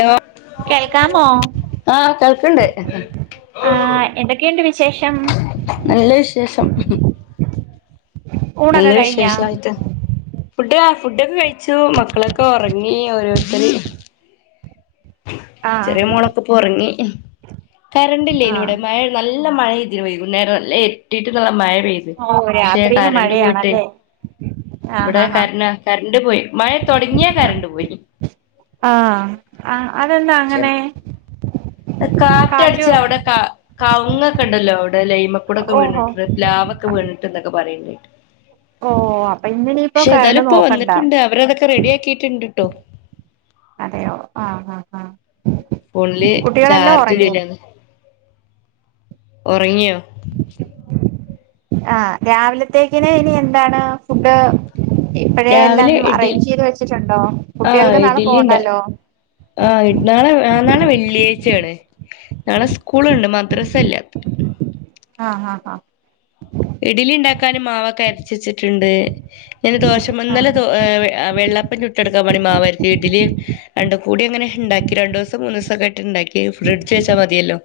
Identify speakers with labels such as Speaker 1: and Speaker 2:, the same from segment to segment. Speaker 1: Law
Speaker 2: കേൾക്കാമോ
Speaker 1: ആഹ് കേൾക്കണ്ട്
Speaker 2: ആഹ് എന്തൊക്കെയുണ്ട് വിശേഷം
Speaker 1: നല്ല വിശേഷം നല്ല
Speaker 2: ഊണൊക്കെ കഴിഞ്ഞാ
Speaker 1: വിശേഷായിട്ട് ഫുഡ് ഫുഡൊക്കെ കഴിച്ചു മക്കളൊക്കെ ഉറങ്ങി ഓരോരുത്തര
Speaker 2: ആഹ്
Speaker 1: ചെറിയ മോളൊക്കെ ഒറങ്ങി കറണ്ട്ല്ലേയന്
Speaker 2: ആഹ്
Speaker 1: ഇവിടെ മഴ നല്ല മഴെയ്തിന് വൈകുന്നേം നല്ല ഇരുട്ടിട്ടുമഴ പെയ്തു
Speaker 2: ഓ
Speaker 1: പക്ഷേ
Speaker 2: രാത്രിയില്
Speaker 1: കരണ്ട് പോയിട്ട്
Speaker 2: മഴയാണല്ലേ ആഹ്
Speaker 1: വിടെ
Speaker 2: ഹാ ഹാ
Speaker 1: കര കരണ്ട് പോയി മഴ തൊടങ്ങിയാ കരണ്ട് പോയി
Speaker 2: ആഹ് ആഹ് അതെന്താ
Speaker 1: പക്ഷെ
Speaker 2: അങ്ങനെ? കാറ്റോ
Speaker 1: കവുങ്ങക്കെ ണ്ടല്ലോ വിടെ ലൈമക്കൂടക്കെ
Speaker 2: ഓഹോ
Speaker 1: വീണിട്ട് പ്ലാവ് ക്കെ വീണി ട്ട് ന്നൊക്കെ പറയ്ന്നേട്ടു
Speaker 2: ഓ അപ്പൊ ഇന്നിനിയിപ്പോ
Speaker 1: ഏതായാലും
Speaker 2: കരണ്ട്
Speaker 1: ഇപ്പോ
Speaker 2: നോക്കണ്ട
Speaker 1: വന്നിട്ടുണ്ട് അവരതൊക്കെ റെഡിയാ ക്കിയിട്ട്ണ്ട് ട്ടോ
Speaker 2: അതെയോ ആഹ് ആഹ് ആഹ്
Speaker 1: ഫുള്ളി
Speaker 2: കുട്ടികളെല്ലാം
Speaker 1: ചാർജ്
Speaker 2: ഒറങ്ങി
Speaker 1: കേരിയാന്ന് ഒറങ്ങിയോ
Speaker 2: ആഹ് രാവിലത്തേക്കിന് ഇനി എന്താണ്? ഫുഡ് ഇപ്പഴേ എല്ലാം
Speaker 1: രാവിലെ ഇഡി
Speaker 2: അറേഞ്ച് ചെയ്ത് വച്ചിട്ടുണ്ടോ
Speaker 1: ആഹ്
Speaker 2: കുട്ടികൾക്ക് നാളെ
Speaker 1: ഇഡ്ലി ഇണ്ട
Speaker 2: പോണ്ടല്ലോ
Speaker 1: ആഹ് നാളെ ആ നാളെ വെള്ളിയാഴ്ച ആ ണ് നാളെ സ്കൂളുണ്ട് മദ്രസ ല്ല
Speaker 2: ആഹ് ആഹ്
Speaker 1: ഇഡലിണ്ടാക്കാന് മാവൊക്കെ യരച്ചിച്ചിട്ട് ണ്ട് എനി ദോശമ്മ ന്നല
Speaker 2: ആഹ്
Speaker 1: ഏഹ് വെള്ളപ്പം ചുട്ടടുക്കാൻ വേണ്ടി മാവരച്ച് ഇഡലി രണ്ട് കൂടി ങ്ങനെ ണ്ടാക്കി രണ്ട് ദിവസം മൂന്ന് ദിവസക്കായിട്ട് ണ്ടക്കി ഫ്രിഡ്ജ് വച്ചാ മതിയല്ലോ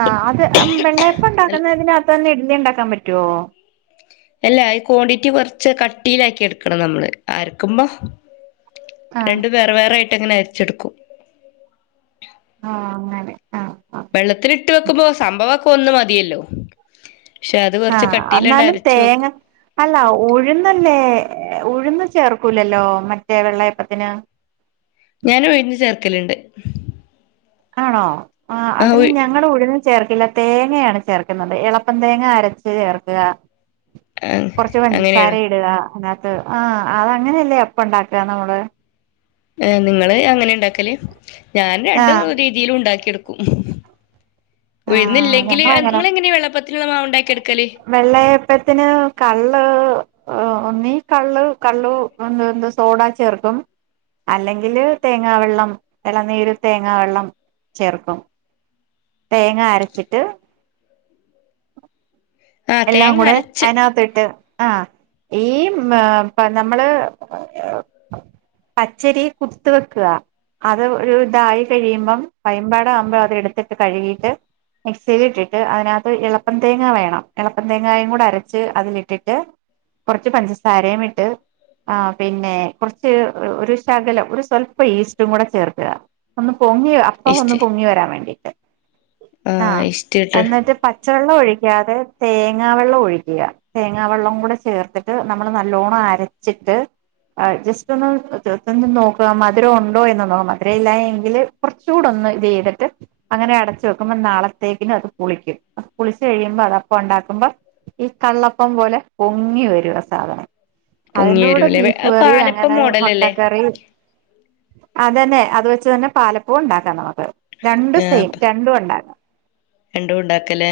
Speaker 2: ആഹ് അത് വെള്ളയപ്പം ഇ ണ്ടാക്കുന്നതിനകത്ത് തന്നെ ഇഡലി ഇ ണ്ടാക്കാൻ പറ്റുവോ?
Speaker 1: എല്ല അയി ക്വാണ്ടിറ്റി കുറച്ച് കട്ടിയിലാക്കി എടുക്കണം നമ്മള് അരക്കുമ്പൊ
Speaker 2: ആ
Speaker 1: രണ്ടും വേറെ വേറെ ആയിട്ടങ്ങനെ അരച്ചെടുക്കും
Speaker 2: ആഹ് അങ്ങനെ ആ ആ
Speaker 1: വെള്ളത്തില് ഇട്ട് വെക്കുമ്പോ സംഭവൊക്കെ ഒന്ന് മതിയല്ലോ ക്ഷെ അത്
Speaker 2: ആ
Speaker 1: കുറച്ച് കട്ടിയിലാണ്ട്
Speaker 2: എന്നാലും
Speaker 1: അരച്ചു വെക്കു
Speaker 2: തേങ്ങ അല്ല ഉഴുന്നല്ലേ ഉഴുന്ന് ചേർക്കൂലല്ലോ മറ്റേ വെള്ളയപ്പത്തിന്
Speaker 1: ഞാനുഴുന്ന് ചേർക്കലിണ്ട്
Speaker 2: ആണോ ആഹ്
Speaker 1: ആ
Speaker 2: അതിന്
Speaker 1: ഉഴു
Speaker 2: ഞങ്ങള് ഉഴുന്ന് ചേർക്കില്ല തേങ്ങയാണ് ചേർക്കുന്നത് എളുപ്പം തേങ്ങ അരച്ച് ചേർക്ക്ക കൊറച്ച് പഞ്ചസാര
Speaker 1: അങ്ങനെയാണ്
Speaker 2: ഇടുക അതിനാത്ത് ആഹ് അത് അങ്ങനെയല്ലേ അപ്പണ്ടാക്ക നമ്മള്
Speaker 1: ഏഹ് നിങ്ങള് അങ്ങനെയാ ഇണ്ടാക്കല് ഞാൻ
Speaker 2: ആ
Speaker 1: രണ്ട് രീതിയിലും ഉണ്ടാക്കിയെടുക്കും
Speaker 2: ആ
Speaker 1: ഉയുന്നില്ലെങ്കില്
Speaker 2: ഞങ്ങളങ്ങനെ
Speaker 1: നിങ്ങളെങ്ങനെയ വെള്ളപ്പത്തിനുള്ള മാവ് ണ്ടാക്കി എടുക്കല്
Speaker 2: വെള്ളയപ്പത്തിന് കള്ള് ഒന്നീ കള്ള് കള്ളു [unintelligible] സോടാ ചേർക്കും അല്ലെങ്കില് തേങ്ങാവെള്ളം എളനീര് തേങ്ങാവെള്ളം ചേർക്കും തേങ്ങാ അരച്ചിട്ട്
Speaker 1: ആ
Speaker 2: എല്ലാം
Speaker 1: തേങ്ങ
Speaker 2: കൂടെ
Speaker 1: അരച്ച്
Speaker 2: അതിനകത്തിട്ട് ആഹ് ഈ പ നമ്മള് പച്ചരി കുതുത്ത് വെക്ക അത് ഒരു ഇതായി കഴിയുമ്പം പയമ്പാട ആവുമ്പോ അത് എടുത്തിട്ട് കഴുകീട്ട് മിക്സിൽ ഇട്ടിട്ട് അതിനകത്ത് എളപ്പം തേങ്ങ വേണം എളപ്പം തേങ്ങായും കൂടെ അരച്ച് അതിലിട്ടിട്ട് കൊറച്ച് പഞ്ചസാരേം ഇട്ട് ആഹ് പിന്നെ കുറച്ച് ഒരു ശകലം ഒരു സ്വല്പം ഈസ്റ്റും കൂടെ ചേർക്ക ഒന്ന് പൊങ്ങി അപ്പം ഒന്ന്
Speaker 1: ഈസ്റ്റ്
Speaker 2: പൊങ്ങി വരാൻ വേണ്ടിട്ട്
Speaker 1: ആ
Speaker 2: ആഹ്
Speaker 1: ഈസ്റ്റ് ഇട്ട്
Speaker 2: എന്നിട്ട് പച്ചവെള്ളം ഒഴിക്കാതെ തേങ്ങാവെള്ളം ഒഴിക്കുക തേങ്ങാവെള്ളം കൂടെ ചേർത്തിട്ട് നമ്മള് നല്ലോണ്ണം അരച്ചിട്ട് ജസ്റ്റ് ഒന്ന് നോക്ക മധുര ഉണ്ടോ എന്നൊ നൊന്ന് മധുര ഇല്ല എങ്കില് കുറച്ചുടൊന്ന് ഒന്ന് ഇത് ചെയ്തിട്ട് അങ്ങനെ അടച്ചു വെക്കുമ്പോ നാളത്തേക്കിന് അത് പുളിക്കും പുളിച്ച് കഴിയുമ്പോ അത് ഉണ്ടാക്കുമ്പോ ഈ കള്ളപ്പം പോലെ പൊങ്ങി വരു ആ സാധനം
Speaker 1: പൊങ്ങി
Speaker 2: അതിന്റുടെ
Speaker 1: വരൂലേ
Speaker 2: ബീഫ് കറി
Speaker 1: പാലപ്പം
Speaker 2: അങ്ങനെ മൊ
Speaker 1: മോഡലല്ലേ
Speaker 2: ട്ടക്കറി അതെന്നെ അത് വെച്ച് തന്നെ പാലപ്പോ ണ്ടാക്കാം നമക്ക് രണ്ടും
Speaker 1: ആ
Speaker 2: സെയിം രണ്ടും ഉണ്ടാക്കാം
Speaker 1: രണ്ടും ഉണ്ടാക്കല്ലേ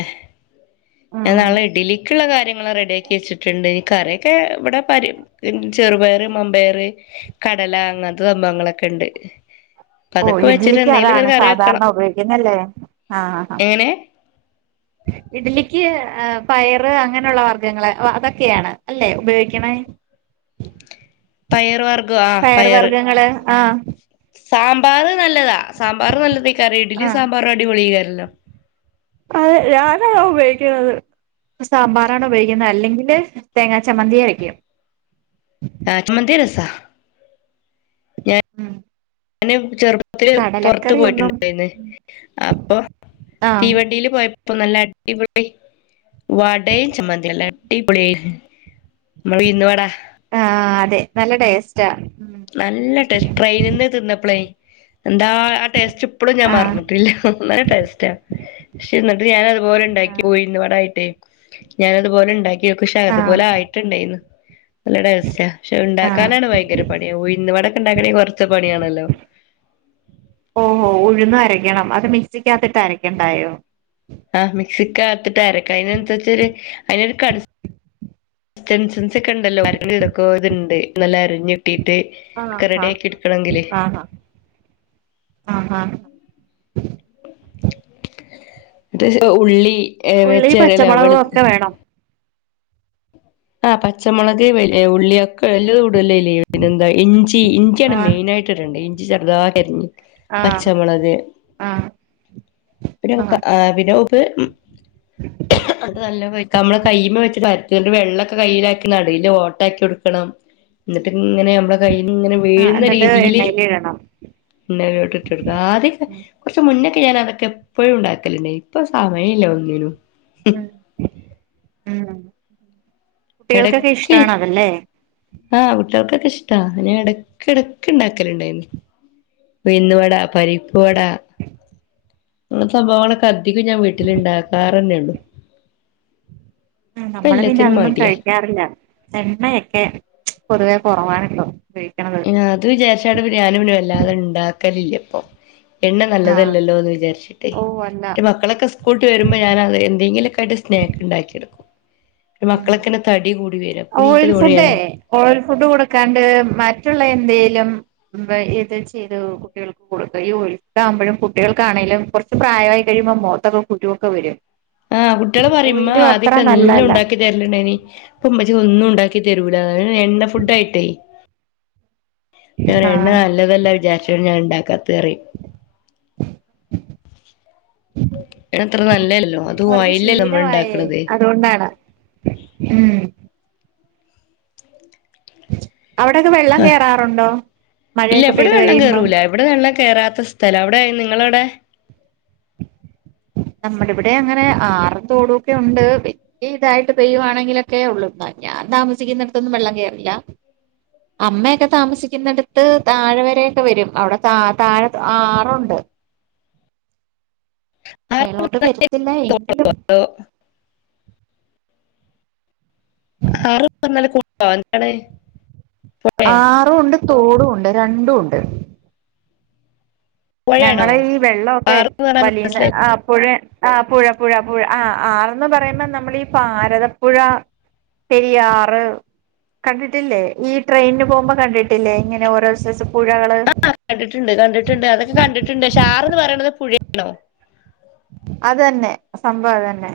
Speaker 1: ഞാൻ
Speaker 2: ഉം
Speaker 1: നാളെ ഇഡിലി ക്കിള്ള കാര്യങ്ങൾ റെഡി ആക്കി വെച്ചിട്ടുണ്ട് നി കറ്യൊക്കെ ഇവിടെ പ ചെറുപയറ് മമ്പയർ കടല അങ്ങനത്തെ സംഭവങ്ങളൊക്കെ ഉണ്ട്
Speaker 2: ഓഹ്
Speaker 1: അതൊക്കെ വെച്ചിട്ട്
Speaker 2: ഇഡ്ലിക്ക്
Speaker 1: എന്തെങ്കിലും
Speaker 2: അതാണ്
Speaker 1: ഒരു കറി വെക്കണം
Speaker 2: സാധാരണ ഉപയോഗിക്കുന്നല്ലേ ആഹ് ആഹ്
Speaker 1: എങ്ങനെ
Speaker 2: [inaudible] ഇഡ്ലിക്ക് പയറ് അങ്ങനെയുള്ള വർഗങ്ങള് അതൊക്കെയാണ് അല്ലേ ഉപയോഗിക്കണ
Speaker 1: പയർ വർഗം ആ
Speaker 2: പയർ
Speaker 1: പയറ്
Speaker 2: വർഗ്ഗങ്ങള് ആഹ്
Speaker 1: സാമ്പാർ നല്ലതാ സാമ്പാർ നല്ലതായി കറി ഇഡ്ലി
Speaker 2: ആഹ്
Speaker 1: സാമ്പാറും അടിപൊളിയക്കാരല്ലോ
Speaker 2: അതെ ഞാനതാ ഉപയോഗിക്ക്ണത് സാമ്പാറാണ് ഉപയോഗിക്കുന്നത് അല്ലെങ്കില് തേങ്ങാ ചമ്മന്തിയരക്കും
Speaker 1: ആഹ് ചമ്മന്തി രസാ
Speaker 2: ഉം
Speaker 1: അയ്ന് ചെറ് ട്ത്ത് പൊറത്ത്
Speaker 2: കടലക്കറിയൊന്നും
Speaker 1: പോയിട്ട്ണ്ടായിന്ന് അപ്പൊ
Speaker 2: ആഹ്
Speaker 1: തീവണ്ടിയില് പോയ പ്പം നല്ല അടിപൊളി വടയും ചമ്മന്തിയല്ലേ? അടിപൊളിയാര്ന്ന് നമ്മളെ ഉഴുന്ന് വടാ
Speaker 2: ആഹ് അതെ നല്ല ടേസ്റ്റാ ഉം
Speaker 1: നല്ല ടേസ്റ്റ് ട്രെയിന്‌ന്ന് തിന്നപ്പളേ എന്താ ആ ടേസ്റ്റ്പ്പളും ഞാൻ
Speaker 2: ആഹ്
Speaker 1: മറന്നിട്ടില്ല നല്ല ടേസ്റ്റാ പക്ഷേ ഇന്നെട്ട് ഞാനതുപോലെണ്ടാക്കി ഉഴ്ന്ന് വടായിട്ടേ ഞാനതുപോലെണ്ടാക്കി ഒക്കെ ഉശാ
Speaker 2: ആഹ്
Speaker 1: അതുപോലായിട്ടുണ്ടായിന്ന് നല്ല ടേസ്റ്റാ പക്ഷെ അഹ്
Speaker 2: ആഹ്
Speaker 1: ഇണ്ടാക്കാനാണ് ഭയങ്കര പണി ഉഴ്‌ന്ന് വടൊക്കെ ഇണ്ടാക്കണെങ്കി കൊറച്ചെ പണിയാണല്ലോ?
Speaker 2: ഓഹ് ഹോ ഉഴുന്നരയ്ക്കണം അത് മിക്സിക്കകത്തിട്ട് അരയ്ക്കണ്ടായോ?
Speaker 1: ആഹ് മിക്സിക്കകത്തിട്ടരക്ക അതിനനുസരിച്ചൊരു അയിനൊരു കൺ ഡിസ്റ്റൻസൻസ് ഒക്കെണ്ടല്ലോ ഒക്കത്ണ്ട് നല്ല അരിഞ്ഞിട്ടിട്ട്
Speaker 2: ആഹ്
Speaker 1: ഒക്കെ
Speaker 2: ആഹ്
Speaker 1: റെഡിയാക്കി എടുക്കണെങ്കില്
Speaker 2: ആഹ് ആഹ് ആഹ്
Speaker 1: ലേശം ഉള്ളി,
Speaker 2: ഉള്ളി
Speaker 1: വെച്ചേറെല,
Speaker 2: പച്ചമുളകും
Speaker 1: വെളു
Speaker 2: ഒക്കെ വേണം
Speaker 1: ആഹ് പച്ചമൊളക്, ഉള്ളിയൊക്കെ എല്ലതും ഇടുവല്ലോ അയില് പിന്നെന്താ ഇഞ്ചി ഇഞ്ചിയാണ്
Speaker 2: ആഹ്
Speaker 1: മെയിനായിട്ട് ഇടെണ്ടിയെ ഇഞ്ചി ചെറുതായരിഞ്ഞ്
Speaker 2: ആഹ്
Speaker 1: പച്ചമുളക്
Speaker 2: ആഹ്
Speaker 1: പിന്നെ മുക്കാ ആഹ് അതിന് മുമ്പ് അത് നല്ലോം കൊയ്ക്ക നമ്മളെ കയ്യ്മ്മെ വെച്ച് പരത്താ ന്ന്ട്ട് വെള്ള ക്കെ കയ്യിലാക്കി നടൂല് ഓട്ടാക്കി കൊടുക്കണം ഇന്ന്ട്ട്ങ്ങനെ നമ്മളെ കൈയ്യിന്ന്ങ്ങനെ
Speaker 2: ആഹ്
Speaker 1: വീഴുന്ന
Speaker 2: എന്നിട്ട്
Speaker 1: രീതിയില്
Speaker 2: എണ്ണയിലിടണം
Speaker 1: എണ്ണയിലോട്ട് ഇട്ടൊട്ക്ക ആദ്യൊക്കെ
Speaker 2: ഉം
Speaker 1: കൊറച്ച് മുന്നൊക്കെ ഞാനതൊക്കെ എപ്പഴും ഇണ്ടാക്കല്ണ്ടേനി ഇപ്പൊ സമയല്ല ഒന്നിനും
Speaker 2: ഉം ഉം കുട്ടികൾക്കൊക്കെ
Speaker 1: എടക്ക്
Speaker 2: ഇഷ്ടമാണ് അതല്ലേ
Speaker 1: ആഹ് കുട്ട്യോൾക്കൊക്കെ ഇഷ്ടാ ഞാൻ എടക്കെടക്ക് ഇണ്ടാക്കല്ണ്ടായീന്നു ഉഴ്ന്ന് വടാ, പരിപ്പുവടാ അങ്ങനെ സംഭവങ്ങളൊക്കെ അധികും ഞാൻ വീട്ടില്ണ്ടാക്കാറന്നെള്ളു
Speaker 2: മ് നമ്മള് പിന്നെ അതൊന്നും കഴി ക്കാറില്ല എണ്ണയൊക്കെ പൊതുവെ കൊറവാണിപ്പൊ ഉപയോഗിക്ക്ണത്
Speaker 1: ആഹ് അത് വിചാരിച്ചാണ്ട് പിന്നെ ഞാനും പിന്നെ വല്ലാതെ ഇണ്ടാക്കലില്ല ഇപ്പൊ എണ്ണ
Speaker 2: ആഹ്
Speaker 1: നല്ലതല്ലല്ലോ എന്ന് വിചാരിച്ചിട്ടേ
Speaker 2: ഓഹ് അല്ല
Speaker 1: മറ്റെ മക്കളൊക്കെ സ്കൂ ൾ വിട്ട് വരുമ്പോ ഞാന് അത് എന്തെങ്കിലൊക്കായിട്ട് സ്നാക്ക്ണ്ടാക്കി കൊടുക്കും ഇപ്പൊ
Speaker 2: ഉം
Speaker 1: മക്കളൊക്കെന്നെ തടി കൂടി വരാ അപ്പനിക്ക്
Speaker 2: ഓയിൽ ഫുഡേ
Speaker 1: തോണിയാണ്
Speaker 2: ഓയിൽ ഫുഡ് കൊടുക്കാണ്ട് മറ്റുള്ള എന്തേലും ഇത് ചെയ്തു കുട്ടികൾക്ക് കൊടുക്ക ഈ കൊഴുപ്പാകുമ്പഴും കുട്ടികൾക്കാണേലും കൊറച്ച് പ്രായമായി കഴിയുമ്പോ മുഖത്തൊക്കെ കുരുവൊക്കെ വരും
Speaker 1: ആഹ് കുട്ട്യാള് പറയും ഇമ്മ
Speaker 2: ഓയിലും അത്ര
Speaker 1: ആദ്യക്കെ എല്ലും
Speaker 2: നല്ലതല്ല
Speaker 1: ഇണ്ടാക്കി തര ല്ണ്ടായിനി ഇപ്പ ഇമ്മച്ചിക്കൊന്നും ഉണ്ടാക്കി തരൂലാന്ന് എ പിന്നെ എണ്ണ ഫുഡായിട്ടേ ഞാ പറിയും എണ്ണ
Speaker 2: ആഹ്
Speaker 1: നല്ലതല്ല വിചാരിചിട്ടാണ് ഞാനത് ഇണ്ടാക്കാത്തെ പറയും എണ്ണ അത്ര നല്ലല്ലോ അത്
Speaker 2: അവർക്ക്
Speaker 1: ഓയിലല്ലേ നമ്മൾ
Speaker 2: ശീലവായേ
Speaker 1: ഉണ്ടാക്കണത്
Speaker 2: അത് കൊണ്ടാണ് ഉം അവിടക്കെ വെള്ളം കേറാറുണ്ടൊ.
Speaker 1: ഇല്ല
Speaker 2: മഴയൊക്കെ
Speaker 1: ഇവിടെ
Speaker 2: പെയ്ത്
Speaker 1: വെള്ളം
Speaker 2: കഴിയുമ്പം.
Speaker 1: കേറൂല ഇവിടെ വെള്ളം കേറാത്ത സ്ഥല അവിടെ നിങ്ങളവിടെ.
Speaker 2: നമ്മുടെ ഇബിടെ അങ്ങനെ ആറു തോടു ഒക്കെ ഉണ്ട്. ഈ ഇതായിട്ട് പെയ്യുവാണെങ്കിലൊക്കെ ഒള്ളു. ഇന്നാലു ഞാൻ താമസിക്കുന്നിടത്തൊന്നും വെള്ളം കേറില്ല. അമ്മയൊക്കെ താമസിക്കുന്നട്ത്ത് താഴെ വരൊക്കെ വെരും. അവിടെ ത താഴെ ആറുണ്ട്. മേലോട്ട് വരത്തില്ല എങ്കിലും
Speaker 1: [unintelligible] [unintelligible] പുഴ
Speaker 2: ആറുംണ്ട് തോടൂണ്ട്. രണ്ടൂണ്ട്.
Speaker 1: പുഴയാണോ
Speaker 2: ഞങ്ങള് ഈ വെള്ളൊക്കെ
Speaker 1: ആറ് എന്ന് പറഞ്ഞാൽ
Speaker 2: വലിയുന്ന
Speaker 1: മനസ്സിലായില്ല
Speaker 2: ആഹ്. പുഴ ആഹ് പുഴ പുഴ പുഴ ആ ആർന്ന് പറയുമ്പ നമ്മളീ പാരതപ്പുഴ. പെരിയാറ്. കണ്ടിട്ടില്ലെ. ഈ ട്രെയിന് പോകുമ്പോ കണ്ടിട്ടില്ലെ. ഇങ്ങനെ ഓരോ സൈസ് പുഴകള്.
Speaker 1: കണ്ടിട്ട്ണ്ട് കണ്ടിട്ട്ണ്ട് അതൊക്കെ കണ്ടിട്ട്ണ്ട്. ഷാർന്ന് പറയ്ണത് പുഴേണോ.
Speaker 2: അത് തന്നെ. സംഭവം അതന്നെ.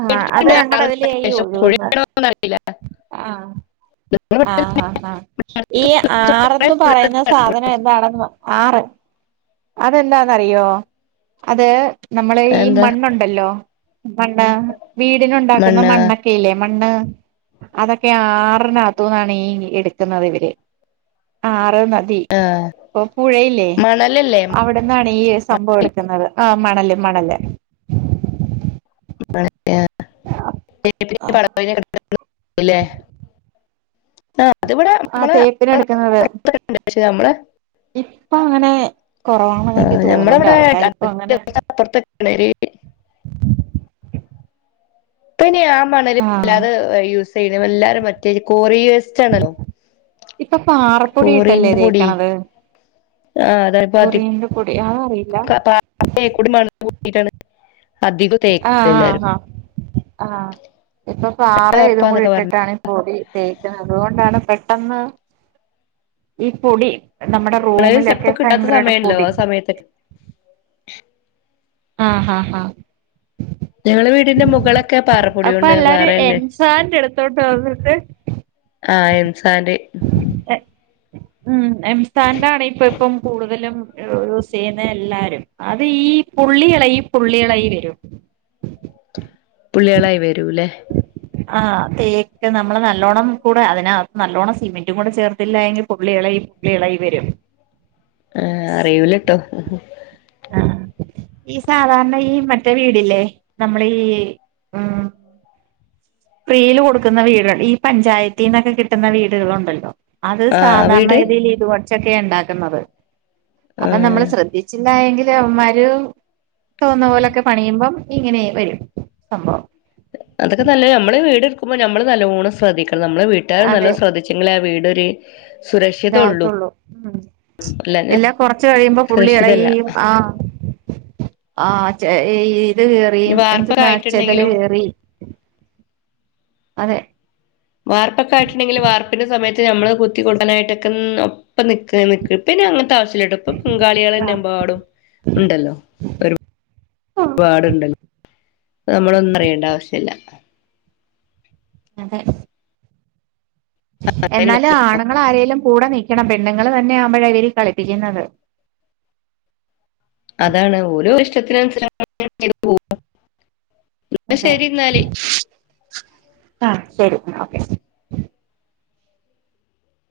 Speaker 2: ആ അത് ഞങ്ങടെ അതിലേ ഈ ഒഴുകുന്നത്
Speaker 1: ഒന്നും അറിയില്ല.
Speaker 2: ആഹ് ആഹ് ഹ ഹാ. ഈ
Speaker 1: കുറേ
Speaker 2: ആറന്ന്
Speaker 1: ദൂരത്ത്
Speaker 2: പറയുന്ന സാധനം എന്താണെന്ന് ആറ്. അതെന്താന്നറിയൊ. അത് നമ്മളെ ഈ
Speaker 1: എന്താ
Speaker 2: മണ്ണുണ്ട് ണ്ടല്ലോ മണ്ണ്. വീടിനുണ്ടാക്കുന്ന
Speaker 1: മണ്ണ
Speaker 2: മണ്ണ് ക്കല്ലേ മണ്ണ് അതൊക്കെ ആറിനകത്തുന്നാണ് ഈ എടുക്കുന്നത് ഇവര് ആറ് നദി. ഇപ്പൊ പുഴയില്ലെ.
Speaker 1: ഇല്ലല്ലെ.
Speaker 2: അവിടെന്നാണ് ഈ സംഭവം എടുക്കുന്നത്. ആ മണല് മണല്.
Speaker 1: മണൽ [unintelligible] [unintelligible] [unintelligible] ആഹ് അതിവിടെ
Speaker 2: ആഹ്
Speaker 1: നമ്മള [unintelligible]
Speaker 2: തേപ്പിനെടുക്കുന്നത്
Speaker 1: [unintelligible] [unintelligible] നമ്മള്
Speaker 2: ഇപ്പ അങ്ങനെ കൊറവാണെന്നെനിക്ക് തോന്ന്ണ്ട്. ആൾക്കാരിപ്പങ്ങനെ.
Speaker 1: അപ്പർത്തക്കണീ [unintelligible] ഇപ്പ അയ്ന് ആ മണല്
Speaker 2: ആഹ്
Speaker 1: അല്ലാതെ യൂസ് ചെയ്യ്ണ് എല്ലാരും മറ്റെ കോറി വേസ്റ്റ് ആണലോ.
Speaker 2: ഇപ്പൊ പാറപ്പൊടി ഇട്ടല്ലേ
Speaker 1: പൊടി
Speaker 2: തേക്ക്ണത്.
Speaker 1: ആഹ് അതാണ്
Speaker 2: കുറി ഇന്റെ പൊടി അഹ് അറിയില്ല.
Speaker 1: അയ് കൂടി മണല് കൂട്ടീട്ടാണ് അധികും.
Speaker 2: ആഹ് ആഹ് ആഹ് ആഹ് ഇപ്പം പാറേ
Speaker 1: നല്ല
Speaker 2: ഇതും കൂടി
Speaker 1: ഒറപ്പാന്നൊക്കെ പറഞ്ഞു
Speaker 2: ഇട്ട്ട്ടാണ്. പൊടി തേക്ക്ണത്. അതോണ്ടാണ് പെട്ടന്ന് ഈ പൊടി നമ്മടെ
Speaker 1: മണല്
Speaker 2: റൂമിലൊക്കെ
Speaker 1: ചെലപ്പോ കിട്ടാത്ത
Speaker 2: ഭയങ്കരയിട്ട്
Speaker 1: സമയണ്ടല്ലോ
Speaker 2: പൊടി.
Speaker 1: ആ സമയത്തൊക്കെ
Speaker 2: ആഹ് ഹഹ ഹഹ
Speaker 1: ഞങ്ങളെ വീടിന്റെ മുകളൊക്കെ പാറ
Speaker 2: അപ്പൊ എല്ലാരും എൻസാന്റ് ഇടുത്തോട്ട് വന്നിട്ട്
Speaker 1: ആഹ് എംസാന്റ്
Speaker 2: എഹ് ഉം എംസാന്റാണ് ഇപ്പം ഇപ്പം കൂടുതലും. യൂസ് ചെയ്യ്ണ എല്ലാരും അത് ഈ പുള്ളി [unintelligible] പുള്ളികളായി വെരും.
Speaker 1: പുള്ളികളായി വരൂല്ലെ.
Speaker 2: [inaudible] ആഹ് തേക്ക് നമ്മള് നല്ലോണം കൂടെ അതിനകത്ത് നല്ലോണ്ണം സിമെന്റും കൂടെ ചേർത്തില്ല എങ്കിൽ പുള്ളികളെ ഇളകി വെരും
Speaker 1: ആ അറിയൂലട്ടോ
Speaker 2: ആ ഈ സാധാര്ണ ഈ മറ്റേ വീടില്ലേ നമ്മള് ഈ ഫ്രീയിൽ കൊടുക്കുന്ന വീടുകൾ ഈ പഞ്ചായത്തിന്നൊക്കെ കിട്ടുന്ന വീടുകളുണ്ടല്ലോ. അത്
Speaker 1: ആഹ്
Speaker 2: സാധാരണ
Speaker 1: വീട്
Speaker 2: ഗതിയിൽ ഇത് വെച്ചൊക്കെ ഇണ്ടാക്കുന്നത് അപ്പ നമ്മൾ
Speaker 1: ആഹ്
Speaker 2: ശ്രദ്ധി ച്ചില്ലായെങ്കില് അവൻമാര് തോന്നുന്ന പോലക്കെ പണിയുമ്പം ഇങ്ങനെ വരും സംഭവം
Speaker 1: അതൊക്കെ നല്ല നമ്മള് വീട് എടുക്കുമ്പോ നമ്മള് നല്ലോണം ശ്രദ്ധിക്കണം നമ്മളെ വീട്ടുകാരും
Speaker 2: അതെ
Speaker 1: നല്ലം ശ്രദ്ധി ച്ചെങ്കിലേ ആ വീട് ഒര്
Speaker 2: ഇതാവത്തള്ളു ഉം
Speaker 1: അല്ലാഞ്ഞ
Speaker 2: എല്ലാം കൊറച്ച് കഴിയുമ്പം പുള്ളി
Speaker 1: സുരക്ഷിതല്ല
Speaker 2: [unintelligible] ആ ആ ചെ ഈത്
Speaker 1: ഇനി
Speaker 2: കേറിയും
Speaker 1: വാർപ്പൊക്കെ
Speaker 2: എന്തെന്നാ ചെതല്
Speaker 1: ആയിട്ടുണ്ടെങ്കിലും
Speaker 2: കേറി അതെ
Speaker 1: വാർപ്പക്കെ ആയിട്ടുണ്ടെങ്കിൽ വാർപ്പിന്റെ സമയത്ത് നമ്മള് കുത്തി കൊടുക്കാനായിട്ടക്കെന്നോ ഇപ്പ നിക്ക് നിക്കട്ട് പിന്നെ അങ്ങൻത്തെ ആവശ്യ ഇല്ലട്ടോ ഇപ്പം ബംഗാളികളന്നെ എമ്പാടും ഇണ്ടല്ലോ വ പാട്ണ്ടല്ലോ അഹ് നമ്മളൊന്നും അറിയേണ്ട ആവശ്യല്ല.
Speaker 2: അതെ എന്നാല് ആണ്ങ്ങള് ആരേലും കൂടെ നിൽക്കണം പെണ്ണുങ്ങൾ തന്നെയ ആവുമ്പഴ ഇവര് കളിപ്പിക്കുന്നത്.
Speaker 1: അതാണ് ഓല് ഒര് [unintelligible]
Speaker 2: അതെ
Speaker 1: എന്നാല്
Speaker 2: ആ ശരി ഇന്ന ഓക്കെ.